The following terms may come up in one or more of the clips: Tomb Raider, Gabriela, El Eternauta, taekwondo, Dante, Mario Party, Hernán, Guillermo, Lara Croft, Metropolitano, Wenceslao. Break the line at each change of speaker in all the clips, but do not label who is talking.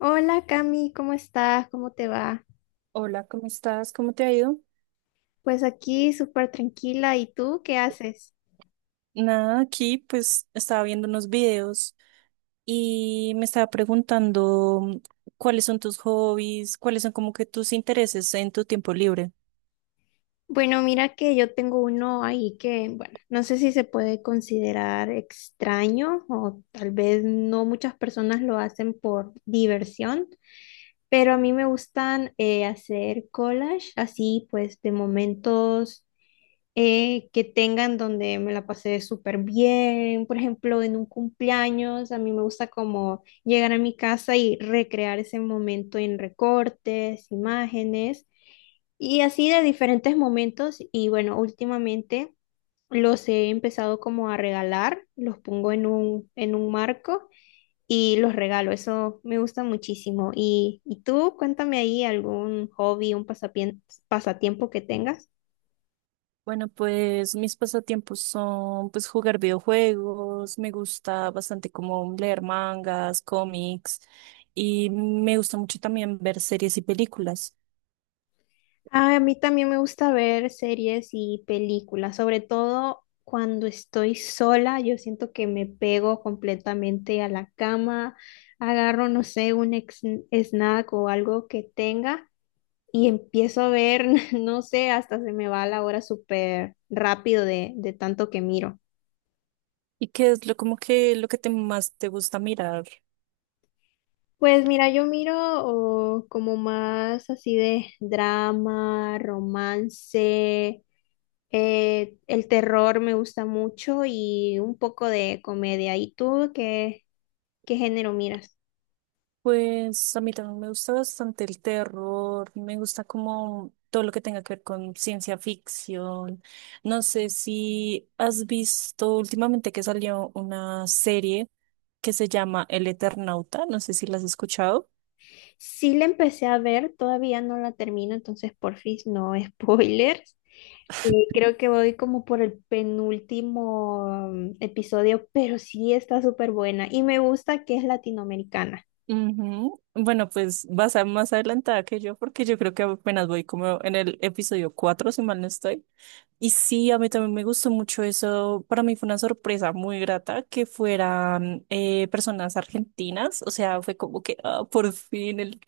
Hola Cami, ¿cómo estás? ¿Cómo te va?
Hola, ¿cómo estás? ¿Cómo te ha ido?
Pues aquí súper tranquila. ¿Y tú qué haces?
Nada, aquí pues estaba viendo unos videos y me estaba preguntando cuáles son tus hobbies, cuáles son como que tus intereses en tu tiempo libre.
Bueno, mira que yo tengo uno ahí que, bueno, no sé si se puede considerar extraño o tal vez no muchas personas lo hacen por diversión, pero a mí me gustan hacer collage así pues de momentos que tengan donde me la pasé súper bien. Por ejemplo, en un cumpleaños, a mí me gusta como llegar a mi casa y recrear ese momento en recortes, imágenes y así de diferentes momentos. Y bueno, últimamente los he empezado como a regalar, los pongo en un marco. Y los regalo, eso me gusta muchísimo. Y tú, cuéntame ahí algún hobby, un pasatiempo que tengas.
Bueno, pues mis pasatiempos son pues jugar videojuegos, me gusta bastante como leer mangas, cómics y me gusta mucho también ver series y películas.
Ah, a mí también me gusta ver series y películas, sobre todo cuando estoy sola, yo siento que me pego completamente a la cama, agarro, no sé, snack o algo que tenga y empiezo a ver, no sé, hasta se me va la hora súper rápido de tanto que miro.
¿Y qué es lo como que lo que te más te gusta mirar?
Pues mira, yo miro oh, como más así de drama, romance. El terror me gusta mucho y un poco de comedia. ¿Qué género miras?
Pues a mí también me gusta bastante el terror, me gusta como todo lo que tenga que ver con ciencia ficción. No sé si has visto últimamente que salió una serie que se llama El Eternauta, no sé si la has escuchado.
Sí, la empecé a ver, todavía no la termino, entonces porfis, no spoilers. Creo que voy como por el penúltimo episodio, pero sí está súper buena y me gusta que es latinoamericana.
Ujú. Bueno, pues vas a más adelantada que yo porque yo creo que apenas voy como en el episodio 4 si mal no estoy. Y sí, a mí también me gustó mucho eso. Para mí fue una sorpresa muy grata que fueran personas argentinas. O sea, fue como que ah, por fin el,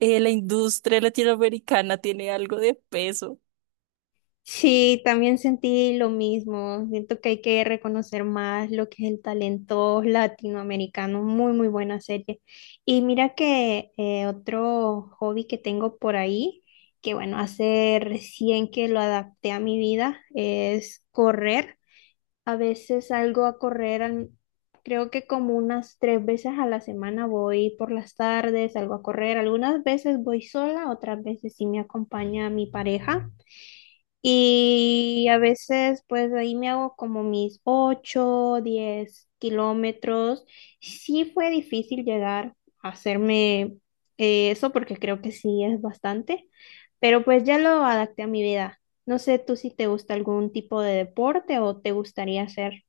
eh, la industria latinoamericana tiene algo de peso.
Sí, también sentí lo mismo. Siento que hay que reconocer más lo que es el talento latinoamericano. Muy, muy buena serie. Y mira que otro hobby que tengo por ahí, que bueno, hace recién que lo adapté a mi vida, es correr. A veces salgo a correr, creo que como unas 3 veces a la semana voy por las tardes, salgo a correr. Algunas veces voy sola, otras veces sí me acompaña mi pareja. Y a veces, pues ahí me hago como mis 8 10 kilómetros. Sí, fue difícil llegar a hacerme eso porque creo que sí es bastante, pero pues ya lo adapté a mi vida. No sé tú si te gusta algún tipo de deporte o te gustaría hacer.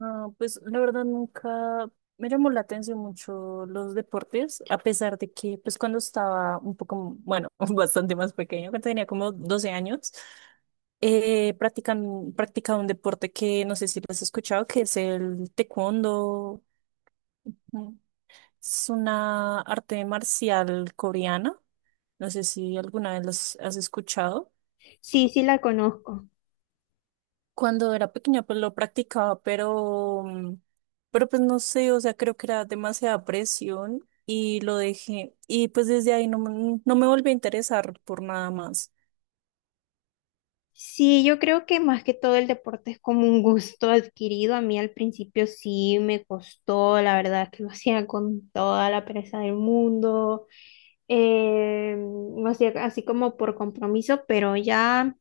Ah, pues la verdad nunca me llamó la atención mucho los deportes, a pesar de que pues cuando estaba un poco, bueno, bastante más pequeño, cuando tenía como 12 años, practicaba un deporte que no sé si lo has escuchado, que es el taekwondo. Mm, Es una arte marcial coreana, no sé si alguna vez los has escuchado.
Sí, sí la conozco.
Cuando era pequeña, pues lo practicaba, pero, pero pues no sé, o sea, creo que era demasiada presión y lo dejé. Y pues desde ahí no, no me volví a interesar por nada más.
Sí, yo creo que más que todo el deporte es como un gusto adquirido. A mí al principio sí me costó, la verdad que lo hacía con toda la pereza del mundo, lo hacía así como por compromiso, pero ya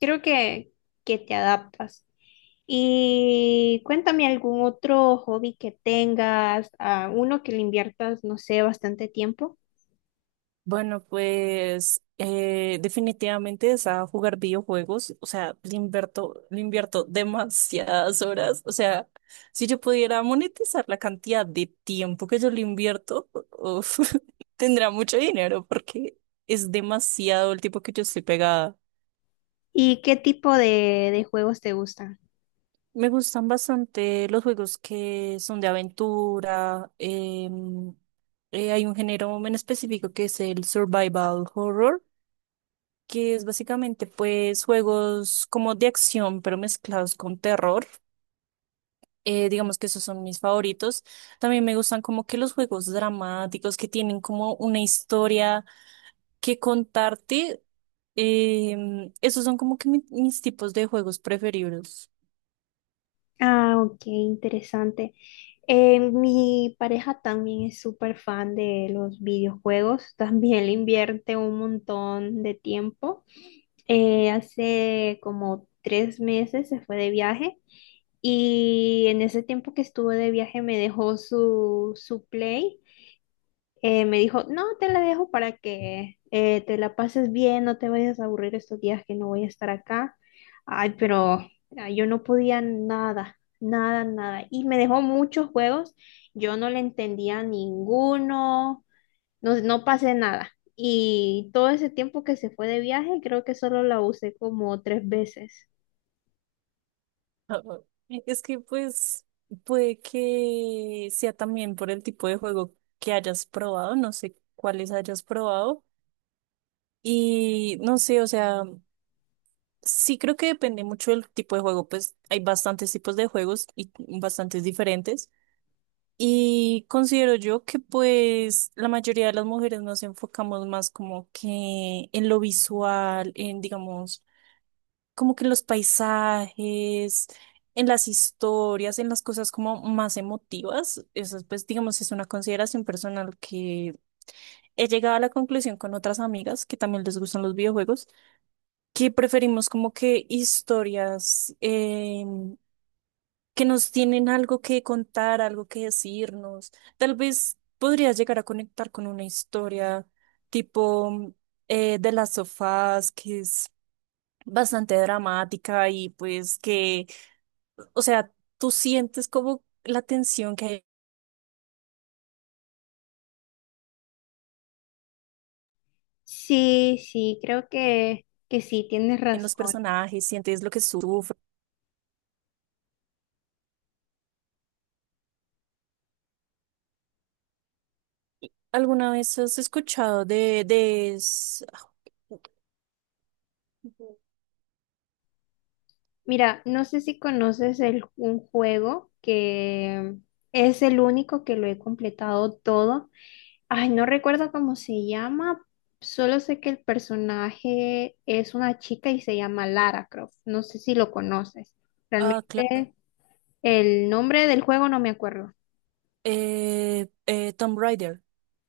creo que te adaptas. Y cuéntame algún otro hobby que tengas, a uno que le inviertas, no sé, bastante tiempo.
Bueno, pues definitivamente es a jugar videojuegos, o sea, le invierto demasiadas horas, o sea, si yo pudiera monetizar la cantidad de tiempo que yo le invierto, uf, tendría mucho dinero porque es demasiado el tiempo que yo estoy pegada.
¿Y qué tipo de juegos te gustan?
Me gustan bastante los juegos que son de aventura. Hay un género en específico que es el survival horror, que es básicamente pues juegos como de acción, pero mezclados con terror. Digamos que esos son mis favoritos. También me gustan como que los juegos dramáticos que tienen como una historia que contarte. Esos son como que mis tipos de juegos preferidos.
Ah, ok, interesante. Mi pareja también es súper fan de los videojuegos, también le invierte un montón de tiempo. Hace como 3 meses se fue de viaje y en ese tiempo que estuve de viaje me dejó su Play. Me dijo, no, te la dejo para que te la pases bien, no te vayas a aburrir estos días que no voy a estar acá. Ay, pero ah, yo no podía nada, nada, nada. Y me dejó muchos juegos, yo no le entendía ninguno, no, no pasé nada. Y todo ese tiempo que se fue de viaje, creo que solo la usé como 3 veces.
Ah, ah. Es que pues puede que sea también por el tipo de juego que hayas probado, no sé cuáles hayas probado. Y no sé, o sea, sí creo que depende mucho del tipo de juego, pues hay bastantes tipos de juegos y bastantes diferentes. Y considero yo que pues la mayoría de las mujeres nos enfocamos más como que en lo visual, en digamos, como que en los paisajes, en las historias, en las cosas como más emotivas. Eso pues digamos es una consideración personal que he llegado a la conclusión con otras amigas que también les gustan los videojuegos, que preferimos como que historias. Que nos tienen algo que contar, algo que decirnos. Tal vez podrías llegar a conectar con una historia tipo de las sofás, que es bastante dramática y pues que, o sea, tú sientes como la tensión que hay
Sí, sí, creo que sí, tienes
en los
razón.
personajes, sientes lo que sufren. ¿Alguna vez has escuchado de... es-
Mira, no sé si conoces un juego que es el único que lo he completado todo. Ay, no recuerdo cómo se llama, solo sé que el personaje es una chica y se llama Lara Croft. No sé si lo conoces.
Ah, claro.
Realmente el nombre del juego no me acuerdo.
Tomb Raider.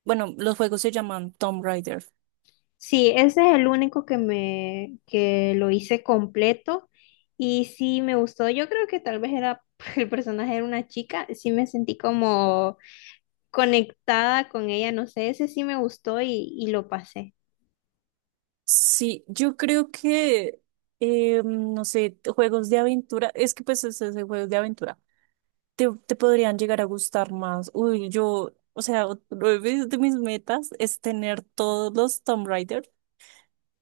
Bueno, los juegos se llaman Tomb Raider.
Sí, ese es el único que me que lo hice completo y sí me gustó. Yo creo que tal vez era el personaje era una chica, sí me sentí como conectada con ella, no sé, ese sí me gustó y lo pasé.
Sí, yo creo que, no sé, juegos de aventura, es que pues es esos juegos de aventura te, te podrían llegar a gustar más. Uy, yo, o sea, otro de mis metas es tener todos los Tomb Raider,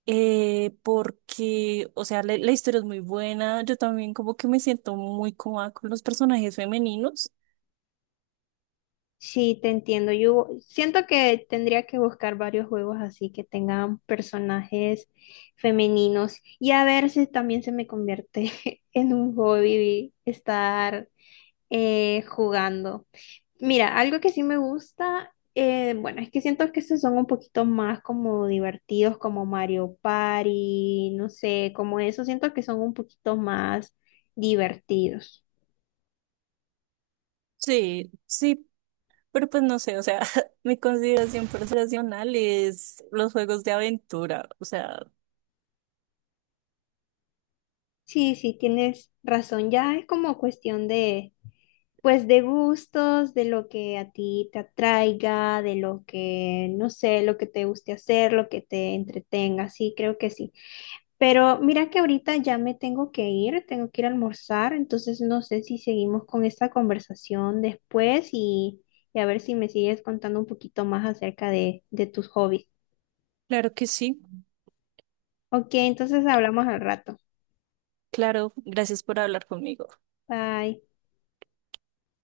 porque, o sea, la historia es muy buena, yo también como que me siento muy cómoda con los personajes femeninos.
Sí, te entiendo. Yo siento que tendría que buscar varios juegos así que tengan personajes femeninos y a ver si también se me convierte en un hobby estar jugando. Mira, algo que sí me gusta, bueno, es que siento que estos son un poquito más como divertidos, como Mario Party, no sé, como eso, siento que son un poquito más divertidos.
Sí, sí, pero pues no sé, o sea, mi consideración personal es los juegos de aventura, o sea,
Sí, sí, tienes razón, ya es como cuestión de, pues, de gustos, de lo que a ti te atraiga, de lo que, no sé, lo que te guste hacer, lo que te entretenga, sí, creo que sí. Pero mira que ahorita ya me tengo que ir a almorzar, entonces no sé si seguimos con esta conversación después y a ver si me sigues contando un poquito más acerca de tus hobbies.
claro que sí.
Ok, entonces hablamos al rato.
Claro, gracias por hablar conmigo.
Bye.